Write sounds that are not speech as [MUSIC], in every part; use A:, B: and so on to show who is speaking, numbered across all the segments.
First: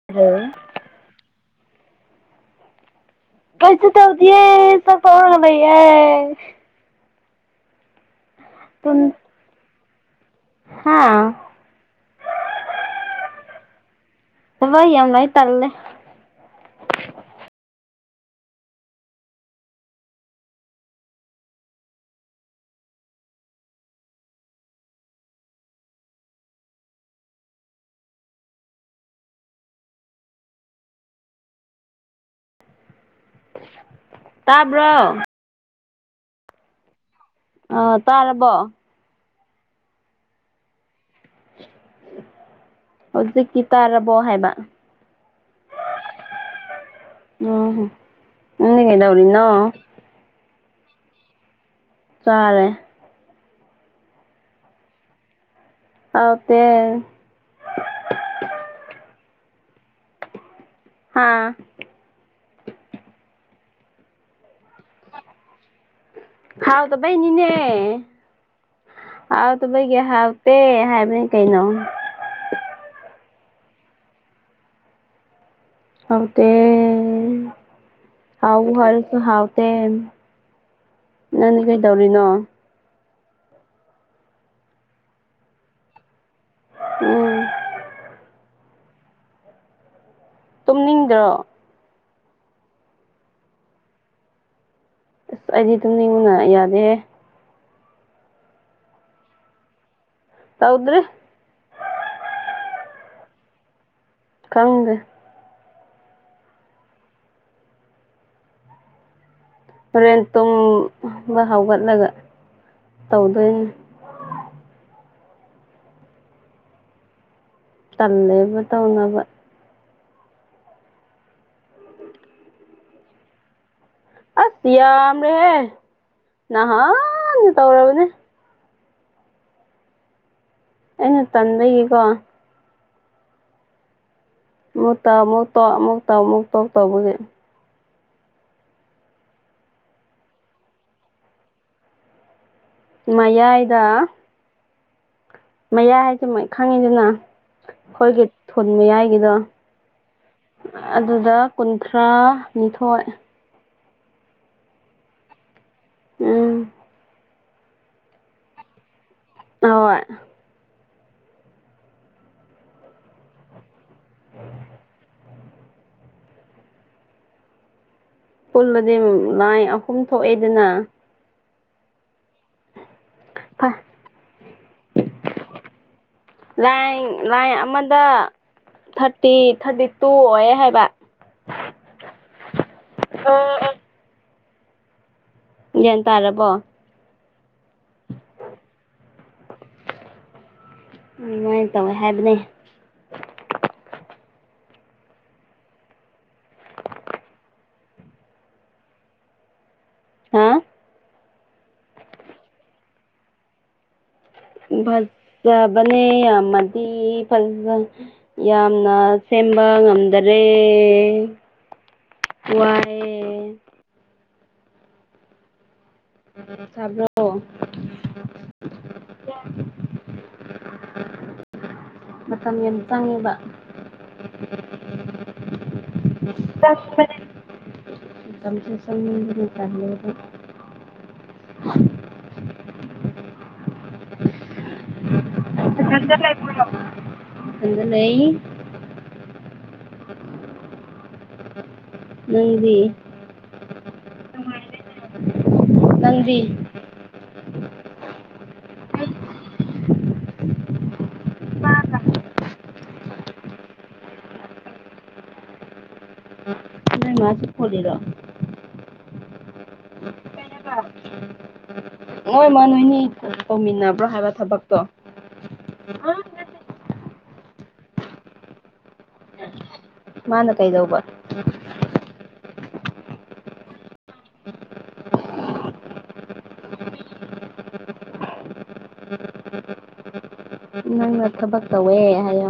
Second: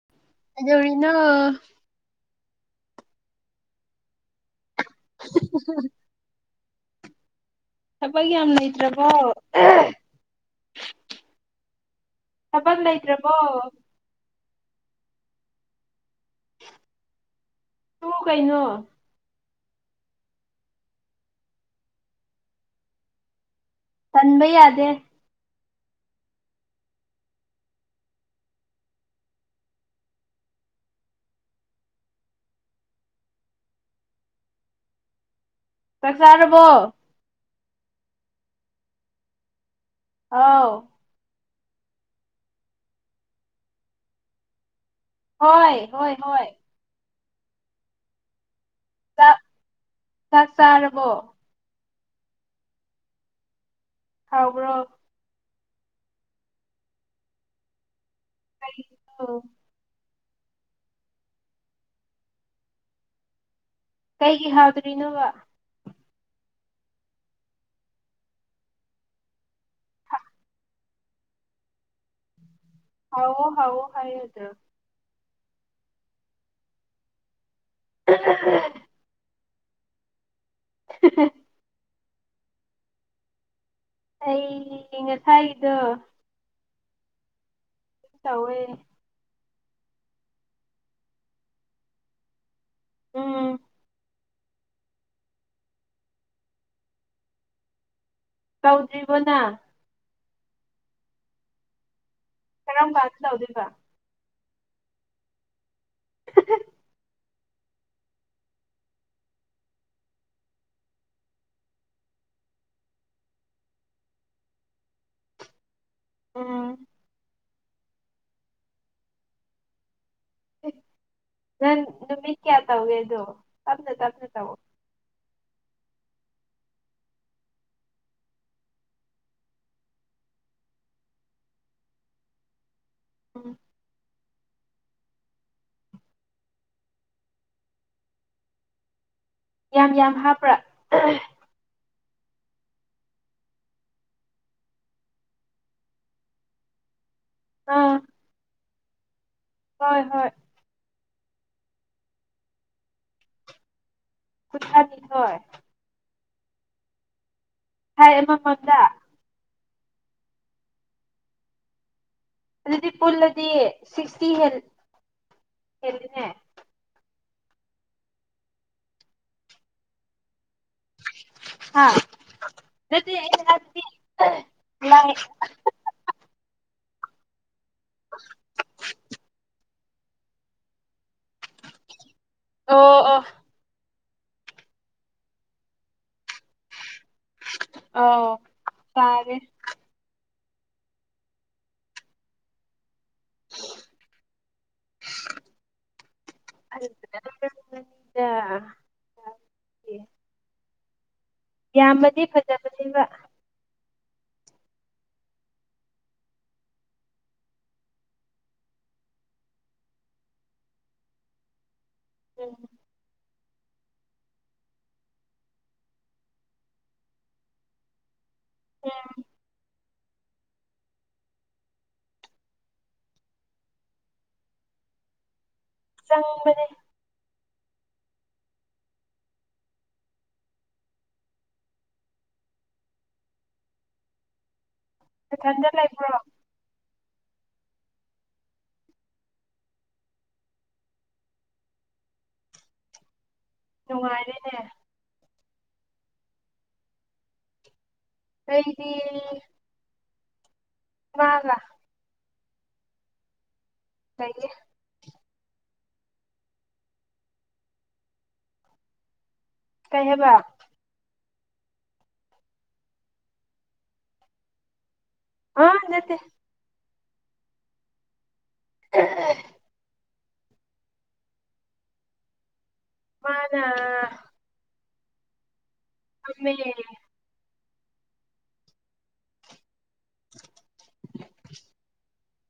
A: [UNINTELLIGIBLE]
B: [UNINTELLIGIBLE] ꯔꯤꯅꯣ
A: ꯀꯩꯁꯨ ꯇꯧꯗꯤꯌꯦ [UNINTELLIGIBLE]
B: ꯊꯕꯛ ꯌꯥꯝ ꯂꯩꯇ꯭ꯔꯕꯣ
A: ꯍꯥꯥ
B: ꯊꯕꯛ ꯂꯩꯇ꯭ꯔꯕꯣ
A: ꯊꯕꯛ ꯌꯥꯝ ꯂꯩ ꯇꯜꯂꯦ
B: ꯇꯣ ꯀꯩꯅꯣ ꯇꯟꯕ ꯌꯥꯗꯦ
A: ꯇꯥꯕ꯭ꯔꯣ
B: ꯆꯥꯛ ꯆꯥꯔꯕꯣ
A: ꯑꯥ ꯇꯥꯔꯕꯣ
B: ꯑꯥꯎ
A: ꯍꯧꯖꯤ ꯀꯤ ꯇꯔꯕ ꯍꯥꯏꯥꯏꯕ
B: ꯍꯣꯏ ꯍꯣꯏ ꯍꯣꯏ
A: ꯎꯝ ꯏꯟꯅ ꯀꯩꯗ
B: ꯆꯥꯛ
A: ꯍꯧꯔꯅꯣ
B: ꯆꯥꯛ ꯆꯥꯔꯕꯣ
A: ꯇꯔꯦ
B: ꯈꯥꯎꯕꯣ
A: ꯑꯗ
B: ꯑ
A: ꯍꯥꯥ
B: ꯀꯩꯒꯤ ꯍꯥꯎꯗ꯭ꯔꯤꯅꯣꯕ
A: ꯍꯥꯎꯗ ꯩ ꯅꯅꯦ ꯍꯥꯎꯗꯕꯩꯒꯤ ꯍꯥꯎꯇꯦ ꯍꯥꯏꯕꯅꯤ ꯀꯩꯅꯣ
B: ꯍ ꯍꯣ ꯍꯥꯏ ꯑꯗꯨ
A: ꯍꯥꯎꯇ ꯍꯥꯎ ꯍꯔꯁꯨ ꯍꯥꯎꯇ
B: ꯎ
A: ꯅꯪꯗꯤ ꯀꯩꯗꯧꯔꯤꯅꯣ
B: ꯑꯩ ꯉꯁꯥꯏꯒꯤꯗꯣ
A: ꯎꯝ
B: ꯇꯋꯦ
A: ꯇꯨꯝꯅꯤꯡꯗ꯭ꯔꯣ
B: ꯎꯝ
A: ꯑ ꯑꯩꯗꯤ ꯇꯝꯅꯤꯡꯉꯟꯅ ꯌꯥꯗꯦ
B: ꯀꯧꯗ꯭ꯔꯤꯕꯕꯣꯅ
A: ꯇꯧꯗ꯭ꯔꯔꯤ
B: ꯀꯔꯝ ꯀꯗ ꯂꯧꯗꯣꯏꯕ
A: ꯈꯪꯗꯦ ꯍꯣꯔꯦꯟ ꯇꯨꯝꯕ ꯍꯧꯒꯠꯂꯒ ꯇꯧꯗꯣꯏꯅꯤ
B: ꯎꯝ
A: ꯇꯜꯂꯦꯕ ꯇꯧꯅꯕ
B: ꯅ ꯅꯨꯃꯤꯠ ꯀꯌꯥ ꯇꯧꯒꯦꯗꯣ ꯇꯝꯅꯦ ꯇ
A: ꯑꯁꯤꯤ ꯌꯥꯝꯔꯦꯍꯦ ꯅꯍꯥꯟ ꯇꯧꯔꯕꯅꯦ ꯑꯩꯅ ꯇꯟꯕꯒꯤꯀꯣ
B: ꯎꯟ
A: ꯃꯨꯛ ꯇꯥꯎ ꯑꯃꯨꯛ ꯇꯣꯛ ꯑꯃꯨꯛ ꯇꯥꯎ ꯑꯃꯨꯛ ꯇꯣꯛ ꯇꯧꯕꯒꯤ
B: ꯌꯥꯝ ꯌꯥꯝ ꯍꯥꯞꯄ꯭ꯔꯥ
A: ꯃꯌꯥꯏꯗ ꯃꯌꯥꯏꯗ ꯃꯣꯏ ꯈꯪꯉꯤꯗꯅ
B: ꯑꯥ
A: ꯑꯩꯈꯣꯏꯒꯤ ꯊꯨꯅ ꯃꯌꯥꯏꯒꯤꯗꯣ
B: ꯍꯣꯏ ꯍꯣꯏ
A: ꯑꯗꯨꯗ ꯀꯨꯟꯊ꯭ꯔꯥ ꯅꯤꯊꯣꯏ
B: ꯀꯨꯟꯊꯔꯥꯅꯤꯊꯣꯏ
A: ꯎꯝ
B: ꯍꯥꯏ ꯑꯃꯃꯝꯗ
A: ꯍꯣꯏ
B: ꯑꯗꯨꯗꯤ ꯄꯨꯜꯂꯗꯤ ꯁꯤꯛꯁꯇꯤ ꯍ ꯍꯦꯜꯂꯤꯅꯦ
A: ꯄꯨꯜꯗꯗꯤ ꯂꯥꯏ ꯑꯍꯨꯝ ꯊꯣꯛꯑꯦꯗꯅ
B: ꯅꯠꯇꯦ ꯑꯩꯅ ꯍꯥꯏꯕꯗꯤ ꯂꯥꯏ
A: ꯂꯥꯏ ꯂꯥꯏ ꯑꯃꯗ ꯊꯥꯔꯇꯤ ꯊꯥꯔꯇꯤ ꯇꯨ ꯑꯣꯏ ꯍꯥꯏꯕ
B: ꯑꯣ ꯑꯣ
A: ꯒ꯭ꯌꯥꯟ ꯇꯥꯔꯕꯣ
B: ꯑꯣ ꯇꯥꯔꯦ
A: ꯑꯗꯨꯃꯥꯏꯅ ꯇꯧꯋꯦ ꯍꯥꯏꯕꯅꯤ [INAUDIBLE]
B: ꯗ
A: ꯍꯥꯥ
B: ꯌꯥꯝꯃꯗꯤ ꯐꯖꯒꯗꯣꯏꯕ
A: ꯐꯖꯕꯅꯦ ꯌꯥꯝꯃꯗꯤ ꯐ ꯌꯥꯝꯅ ꯁꯦꯝꯕ ꯉꯝꯗꯔꯦ
B: ꯎꯝ
A: ꯋꯥꯏ ꯇꯥꯕ꯭ꯔꯣ
B: ꯎꯝ
A: ꯃꯇꯝ ꯌꯥꯝ ꯆꯪꯉꯦꯕ
B: ꯆꯪꯕꯅꯦ
A: [UNINTELLIGIBLE] [INAUDIBLE]
B: ꯅꯊꯟꯗ ꯂꯩꯕ꯭ꯔꯣ
A: ꯏꯊꯟꯗ ꯂꯩ ꯅꯪꯗꯤ
B: ꯅꯨꯡꯉꯥꯏꯔꯦꯅꯦ
A: ꯅꯪꯗꯤ
B: ꯑꯩꯗꯤ ꯃꯥꯒ ꯂꯩꯌꯦ
A: [INAUDIBLE] [UNINTELLIGIBLE]
B: ꯀꯩ ꯍꯥꯏꯕ
A: ꯅꯣꯏꯃ ꯅꯣꯏꯅꯤ ꯇꯧꯃꯤꯟꯅꯕ꯭ꯔꯣ ꯍꯥꯏꯕ ꯊꯕꯛ ꯇꯣ
B: ꯑꯥ ꯅꯠꯇꯦ [INAUDIBLE]
A: ꯃꯥꯅ ꯀꯩꯗꯧꯕ [INAUDIBLE]
B: ꯃꯥꯅ ꯇꯨꯝꯃꯤ
A: ꯅꯪꯅ ꯊꯕꯛ ꯇꯧꯋꯤ ꯍꯥꯏꯌꯣ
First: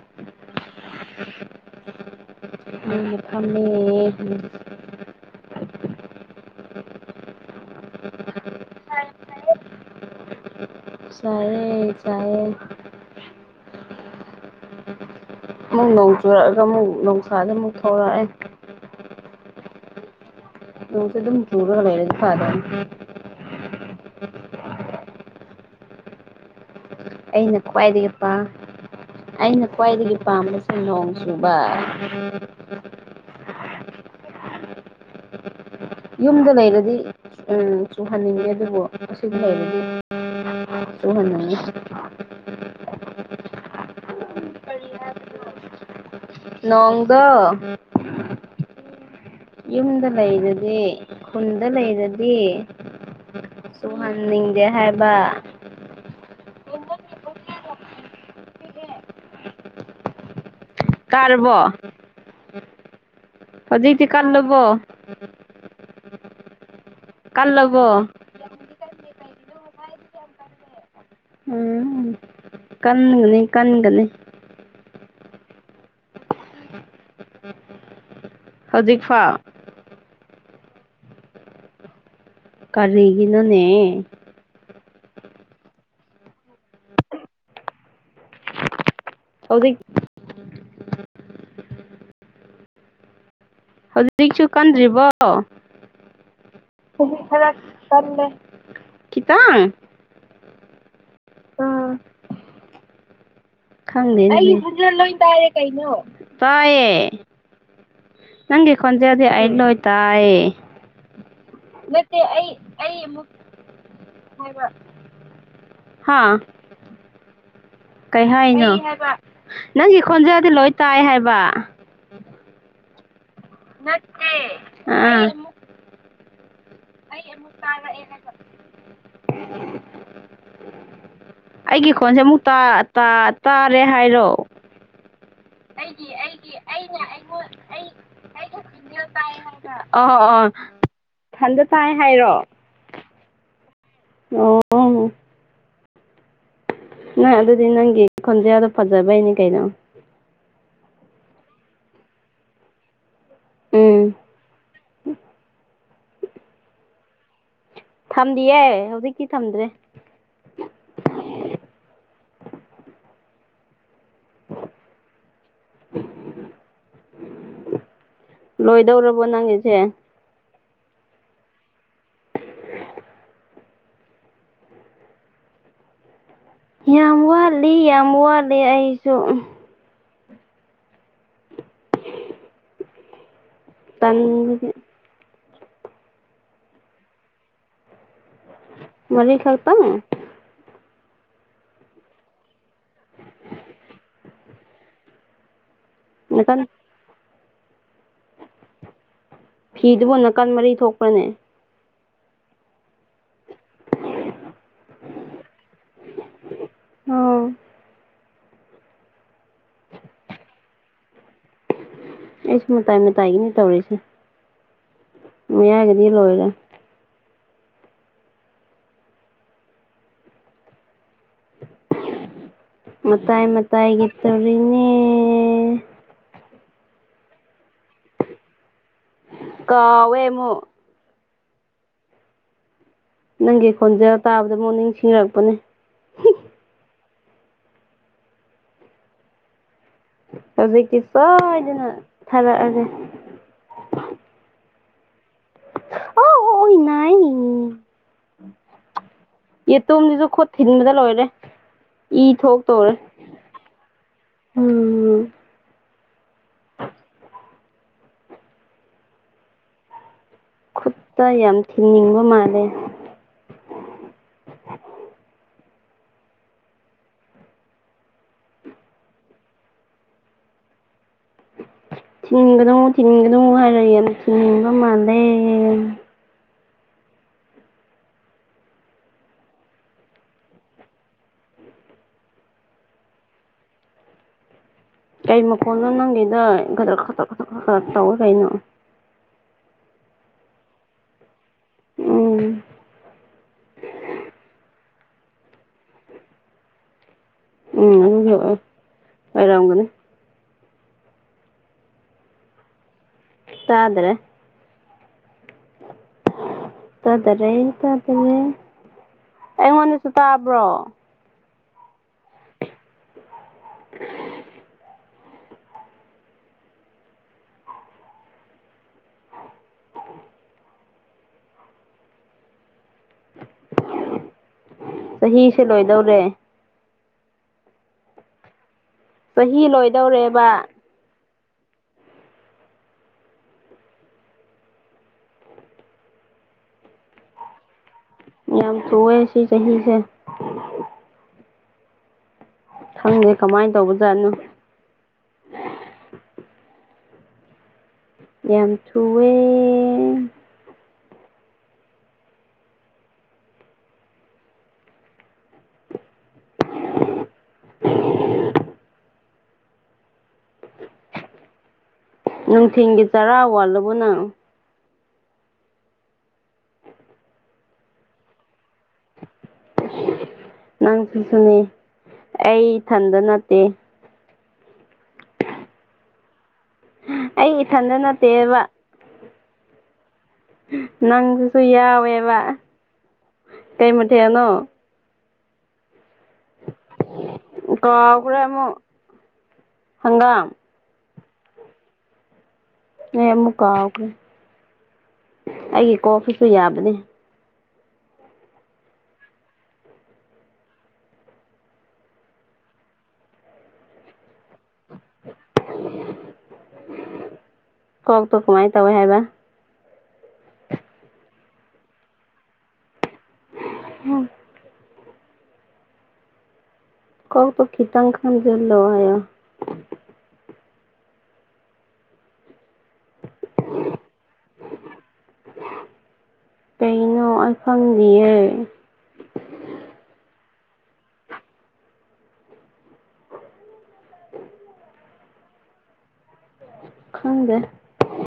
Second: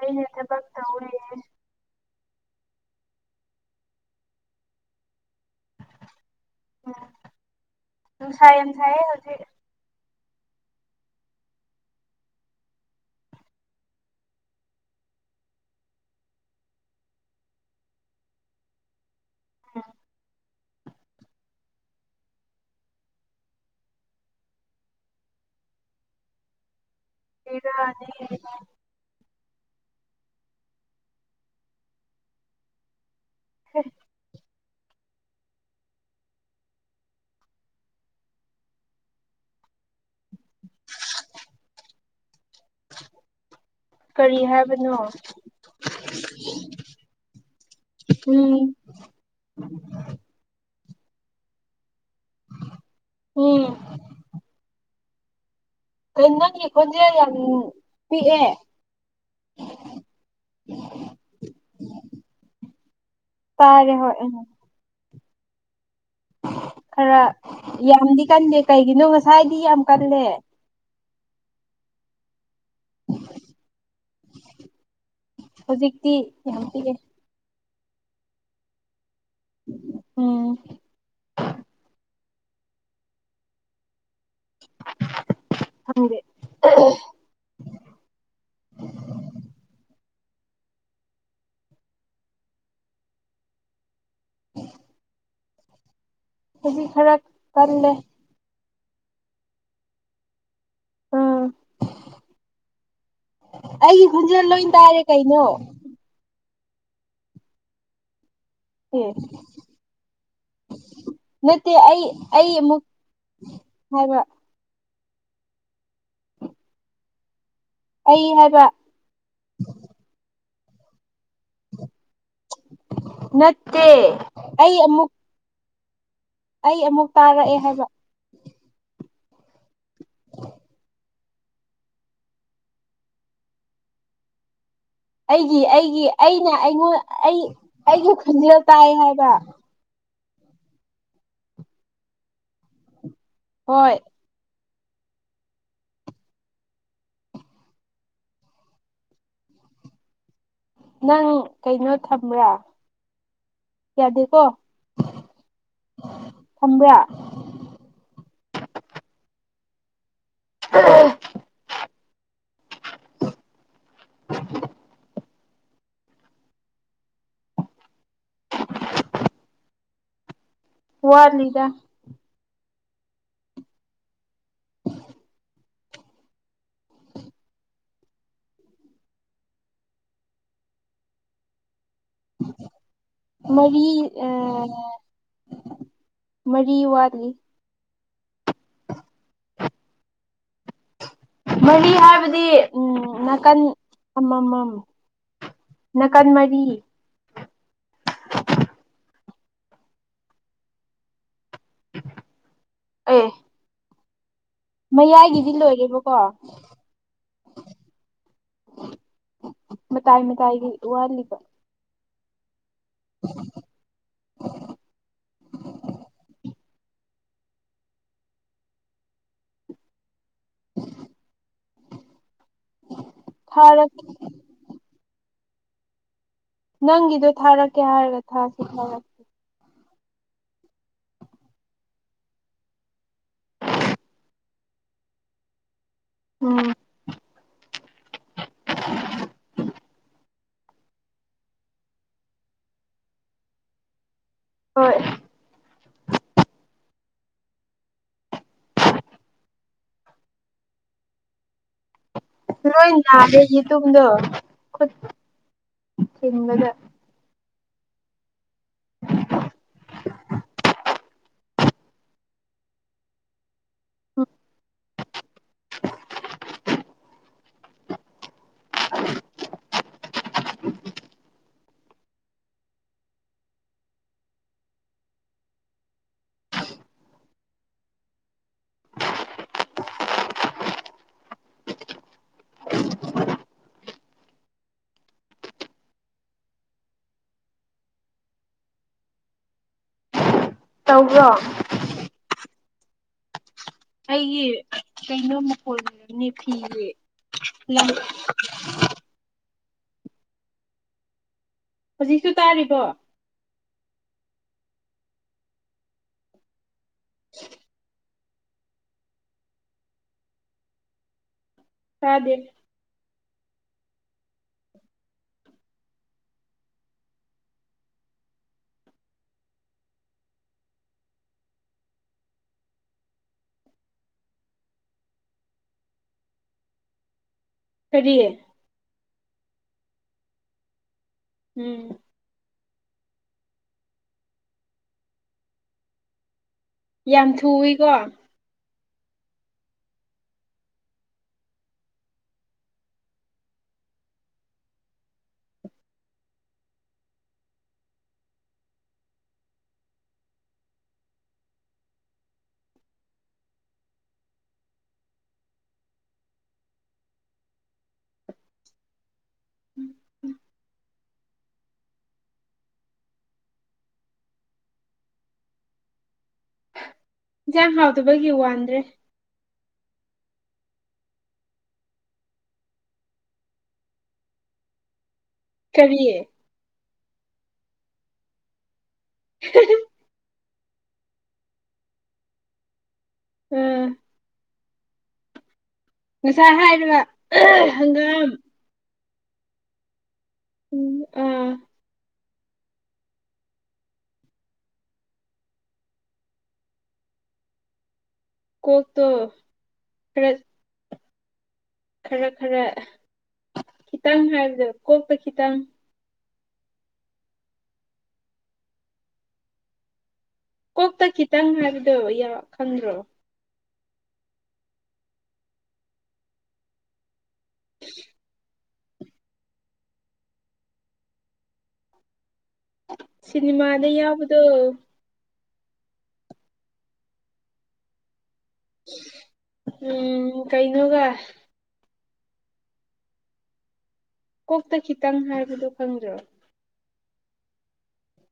B: ꯑꯩꯅ ꯊꯕꯛ ꯇꯧꯋꯦ
A: ꯐꯝꯃꯤ
B: ꯅꯨꯡꯁ ꯌꯥꯝ ꯁꯥꯏꯌꯦ ꯍꯧꯖꯤꯛ
A: ꯆꯔꯦ ꯆꯌꯦ ꯑꯃꯨꯛ ꯅꯣꯡ ꯆꯨꯔꯛꯑꯒ ꯑꯃꯨꯛ ꯅꯨꯡꯁꯥꯗ ꯑꯃꯨꯛ ꯊꯧꯔꯛꯑꯦ
B: ꯑꯝ
A: ꯅꯣꯡꯁꯨ ꯑꯗꯨꯝ ꯆꯨꯔꯒ ꯂꯩꯔꯗꯤ ꯐꯗꯧꯅꯤ ꯑꯩꯅ
B: ꯕꯦꯔꯥꯅꯤ
A: ꯈ꯭ꯋꯥꯏꯗꯒꯤ ꯄꯥꯝ ꯑꯩꯅ ꯈ꯭ꯋꯥꯏꯗꯒꯤ ꯄꯥꯝꯕꯁꯦ ꯅꯣꯡ ꯆꯨꯕ
B: ꯎꯝ
A: ꯌꯨꯝꯗ ꯂꯩꯔꯗꯤ ꯎꯝ ꯆꯨꯍꯟꯅꯤꯡꯉꯦ ꯑꯗꯨꯕꯨ ꯑꯁꯤꯗ ꯂꯩꯔꯗꯤ ꯆꯨꯍꯟꯅꯤꯡꯏ
B: ꯀꯔꯤ ꯍꯥꯏꯕꯅꯣ
A: ꯅꯣꯡꯗꯣ
B: ꯎꯝ
A: ꯌꯨꯝꯗ ꯂꯩꯔꯗꯤ ꯈꯨꯟꯗ ꯂꯩꯔꯗꯤ
B: ꯎꯝ
A: ꯇꯍꯟꯅꯤꯡꯗꯦ ꯍꯥꯏꯕ
B: ꯅꯪꯒꯤꯈꯣꯟꯁꯦ ꯌꯥꯝ ꯄꯤꯛꯑꯦ
A: ꯇꯔꯕꯣ
B: ꯇꯥꯔꯦ
A: ꯍꯧꯖꯤꯛꯗꯤ
B: ꯍꯣꯏ
A: ꯀꯥꯥꯟ
B: ꯎꯝ
A: ꯂꯕꯣ
B: ꯈꯔ
A: ꯀꯜꯂꯕꯣ
B: ꯌꯥꯝꯗꯤ ꯀꯟꯗꯦ ꯀꯩꯒꯤꯅꯣ ꯉꯁꯥꯏꯗꯤ ꯌꯥꯝ ꯀꯜꯂꯦ
A: ꯎꯝ ꯀꯟꯒꯅꯤ ꯀꯟꯒꯅꯤ
B: ꯍꯧꯖꯤꯛꯇꯤ ꯌꯥꯝ ꯄꯤꯌꯦ
A: ꯍꯧꯖꯤꯛ ꯐꯥꯎ
B: ꯎꯝ
A: ꯀꯔꯤ ꯏꯅꯣꯅꯦ
B: ꯈꯪꯗꯦ
A: ꯑꯗꯨꯗꯤ ꯍꯧꯖꯤꯛꯁꯨ ꯀꯟꯗ꯭ꯔꯤꯕꯣ ꯍꯧꯖꯤꯛ ꯈꯔ ꯀꯜꯂꯦ ꯈꯤꯇꯪ
B: ꯎꯝ
A: ꯑꯥ
B: ꯑꯩꯒꯤ ꯈꯣꯟꯖꯦꯜ
A: ꯩꯑꯩ ꯁꯤꯗꯪ
B: ꯇꯥꯔꯦ
A: ꯂꯣꯏ
B: ꯀꯩꯅꯣ
A: ꯇꯥꯏꯔꯦ ꯀꯩꯅꯩꯅꯣ ꯇꯥꯏꯌꯦ ꯅꯪꯒꯤ
B: ꯑꯦ
A: ꯈꯣꯟꯖꯦꯟꯗꯦ ꯑꯗꯨ ꯑ ꯂꯣꯏ ꯇꯥꯏꯌꯦ ꯅꯠꯇꯦ ꯑꯩ
B: ꯍꯥꯏꯕ
A: ꯑꯩ ꯍꯥ ꯀꯩ
B: ꯑꯩ ꯍꯥꯏꯕ
A: ꯍꯥꯏꯅꯣ ꯅꯪꯒꯤ ꯈꯣꯟꯖꯦꯟꯗꯤ ꯂꯣꯏ ꯇꯥꯏ ꯍꯥꯏꯕ
B: ꯅꯠꯇꯦ ꯑꯩ ꯑꯃꯨꯛ
A: ꯑꯩ ꯑꯃꯨꯛ ꯇꯥꯔꯛꯑꯦꯅ ꯑꯩꯒꯤ ꯈꯣꯟꯁꯦ ꯑꯃꯨꯛ ꯇ ꯇꯥꯔꯦ ꯍꯥꯏꯔꯣ
B: ꯑꯩꯒꯤ ꯑꯩꯒꯤ ꯑꯩꯅ ꯑꯩꯉꯣꯟ ꯑꯩ ꯑꯩꯒꯤ ꯈꯟꯖꯦꯜ ꯇꯥꯏ ꯍꯥꯏꯕ
A: ꯑꯥ ꯑꯥ ꯊꯟꯗ ꯇꯥꯏ ꯍꯥꯏꯔꯣ
B: ꯍꯣꯏ
A: ꯑꯣ ꯑꯥꯎ ꯅꯣꯏ ꯑꯗꯨꯗꯤ ꯅꯪꯒꯤ ꯈꯣꯟꯖꯦꯟꯗꯣ ꯐꯖꯕꯩꯅꯦ ꯀꯩꯅꯣ
B: ꯅꯪ ꯀꯩꯅꯣ ꯊꯝꯕ꯭ꯔꯥ
A: ꯎꯝ
B: ꯌꯥꯗꯦꯀꯣ ꯊꯝꯕ꯭ꯔꯥ
A: ꯊꯝꯗꯤꯌꯦ ꯍꯧꯖꯤꯛꯇꯤ ꯊꯝꯗ꯭ꯔꯦ
B: ꯑꯍꯥ
A: ꯂꯣꯏꯗꯧꯔꯕꯣ ꯅꯪꯒꯤꯁꯦ
B: ꯋꯥꯠꯂꯤꯗ
A: ꯌꯥꯝ ꯋꯥꯠꯂꯤ ꯌꯥꯝ ꯋꯥꯠꯂꯤ ꯑꯩꯁꯨ
B: ꯃꯔꯤ ꯑ
A: ꯇꯟꯕꯒꯤ
B: ꯃꯔꯤ ꯋꯥꯠꯂꯤ
A: ꯃꯔꯤꯔꯤ ꯈꯥꯛ ꯇ
B: ꯃꯔꯤ ꯍꯥꯏꯕꯗꯤ ꯎꯝ ꯅꯥꯀꯟ ꯑꯃꯃꯝ ꯅꯥꯀꯟ ꯃꯔꯤ
A: ꯐꯤꯗꯨꯕꯨ ꯅꯥꯀꯟ ꯃꯔꯤ ꯊꯣꯛꯄ꯭ꯔꯅꯦ
B: ꯑꯦ ꯃꯌꯥꯏꯒꯤꯗꯤ ꯂꯣꯏꯔꯦꯕꯀꯣ
A: ꯑꯣ
B: ꯃꯗꯥꯏ ꯃꯗꯥꯏꯒꯤ ꯎꯍꯔꯂꯤꯕ
A: ꯑꯩꯁꯨ ꯃꯇꯥꯏ ꯃꯇꯥꯏꯒꯤꯅꯤ ꯇꯧꯔꯤꯁꯦ ꯌꯥꯔꯒꯗꯤ ꯂꯣꯏꯔꯦ ꯃꯥꯏ ꯃ
B: ꯊꯥꯔꯛ
A: ꯃꯇꯥꯏꯒꯤ ꯇꯧꯔꯤꯅꯦ
B: ꯅꯪꯒꯤꯗꯣ ꯊꯥꯔꯛꯀꯦ ꯍꯥꯏꯔꯒ ꯊꯥꯁꯤ ꯊꯔꯛꯀꯦ
A: ꯀꯋꯦꯃꯣ ꯅꯪꯒꯤ ꯈꯣꯟꯖ ꯇꯥꯕꯗ ꯃꯣꯔꯅꯤꯡ ꯁꯤꯡꯅꯔꯛꯄꯅꯦ
B: ꯎꯝ
A: ꯍꯧꯖꯤꯛꯇꯤ ꯁꯣꯏꯗꯅ ꯊꯥꯔꯛꯑꯒꯦ
B: ꯍꯣꯏ
A: ꯑ ꯑꯣ ꯅꯥꯏ ꯌꯦ ꯇꯣꯝꯁꯨ ꯈꯣꯠ ꯊꯤꯟꯕꯗ ꯂꯣꯏꯔꯦ ꯏ
B: ꯂꯣꯏ
A: ꯊꯣꯛꯇꯧꯔꯦ
B: ꯅꯥꯔꯦꯒꯤ ꯃꯇꯨꯡꯨꯡꯗꯣ ꯈꯨꯠ
A: ꯎꯝ
B: ꯊꯤꯟꯕꯗ
A: ꯈꯨꯠꯇ ꯌꯥꯝ ꯊꯤꯟꯅꯤꯡꯕ ꯃꯥꯜꯂꯦ
B: ꯎꯝ
A: ꯊꯤꯟꯒꯗꯧ ꯊꯤꯟꯒꯗꯧ ꯍꯥꯏꯔꯛꯏ ꯑ ꯊꯤꯡꯅꯤꯡꯕ ꯃꯥꯜꯂꯦ ꯀꯩ ꯃꯈꯣꯟꯅꯣ ꯅꯪꯒꯤꯗ ꯈꯇꯛ ꯈꯇꯛ ꯈꯇꯛ ꯈ ꯈ ꯇꯧꯏ ꯀꯩꯅꯣ
B: ꯇꯧꯕ꯭ꯔꯣ
A: ꯎꯝ
B: ꯑꯩꯒꯤ ꯀꯩꯅꯣ ꯃꯈꯣꯅꯤ ꯐꯤꯒꯤ ꯂꯪ
A: ꯎꯝ ꯍ ꯥꯏꯔꯒꯅꯦ
B: ꯍꯧꯖꯤꯛꯁꯨ ꯇꯥꯔꯤꯕꯣ
A: ꯗ꯭ꯔꯦ ꯇꯥꯊꯔꯦ ꯇꯥꯗꯔꯦ ꯑꯩꯉꯣꯟꯗꯁꯨ ꯇꯥꯕ꯭ꯔꯣ
B: ꯁꯥꯗꯦ
A: [INAUDIBLE] ꯑ ꯆꯍꯤꯁꯦ ꯂꯣꯏꯗꯧꯔꯦ
B: ꯀꯔꯤꯌꯦ
A: ꯆꯍꯤ ꯂꯣꯏꯗꯧꯔꯦꯕ
B: ꯎꯝ ꯌꯥꯝ ꯊꯨꯏꯀꯣ
A: ꯌꯥꯝ ꯆꯑꯦ ꯁꯤ ꯆꯍꯤꯁꯦ ꯈꯪꯗꯦ ꯀꯃꯥꯏꯅ ꯇꯧꯕꯖꯥꯠꯅꯣ ꯌꯥꯝ ꯆꯨꯑꯦ
B: ꯎꯝ ꯎꯝ
A: ꯅꯨꯡꯊꯤꯟꯒꯤ ꯆꯔꯥ ꯋꯥꯠꯂꯕꯣ ꯅꯪ
B: ꯏꯟꯁꯥꯡ ꯍꯥꯎꯗꯕꯒꯤ ꯋꯥꯟꯗ꯭ꯔꯦ
A: ꯅꯪꯁꯨ ꯁꯨꯅꯦ ꯑꯩ ꯏꯊꯟꯗ ꯅꯠꯇꯦ
B: ꯀꯔꯤꯦ
A: ꯑꯩ ꯏꯊꯟꯗ ꯅꯠꯇꯦꯕ
B: [INAUDIBLE]
A: ꯅꯪꯗꯨꯁꯨ ꯌꯥꯎꯋꯦꯕ
B: ꯑ
A: ꯀꯩꯃ ꯊꯦꯅꯣ
B: ꯉꯁꯥ ꯍꯥꯏꯔꯤꯕ
A: ꯏꯀꯈꯔꯃ ꯍꯪꯒꯥ
B: ꯎꯝ ꯎꯝ
A: ꯅ ꯑꯃꯨꯛ ꯀꯥꯎꯈ꯭ꯔꯦ ꯑꯩꯒꯤ ꯀꯣꯐꯁꯨ ꯌꯥꯕꯅꯦ
B: ꯀꯣꯛ ꯇꯣ ꯍ ꯈꯔ ꯈꯔ ꯈꯤꯇꯪ ꯍꯥꯏꯕꯗꯣ ꯀꯣꯛꯄ ꯈꯤꯇꯪ
A: ꯀꯣꯛ ꯇꯣ ꯀꯃꯥꯏꯅ ꯇꯧꯋꯦ ꯍꯥꯏꯕ
B: ꯀꯣꯛꯇ ꯈꯤꯇꯪ ꯍꯥꯏꯕꯗꯣ ꯈꯪꯗ꯭ꯔꯣ
A: ꯎꯝ ꯀꯥꯎꯣ ꯈꯈꯤꯇꯪ ꯈꯥꯟꯗꯂ
B: ꯁꯤꯤꯟꯃꯥꯗ ꯌꯥꯎꯗꯨꯣ
A: ꯀꯩꯅꯣ ꯑꯩꯁꯗꯤꯌꯦ
B: ꯎꯝ ꯀꯩꯩꯅꯣꯒ ꯀꯣꯛꯇ ꯈꯤꯇꯪ ꯍꯥꯏꯕꯗꯨꯣ ꯈꯪꯗ꯭ꯔꯣ
A: ꯈꯪꯗꯦ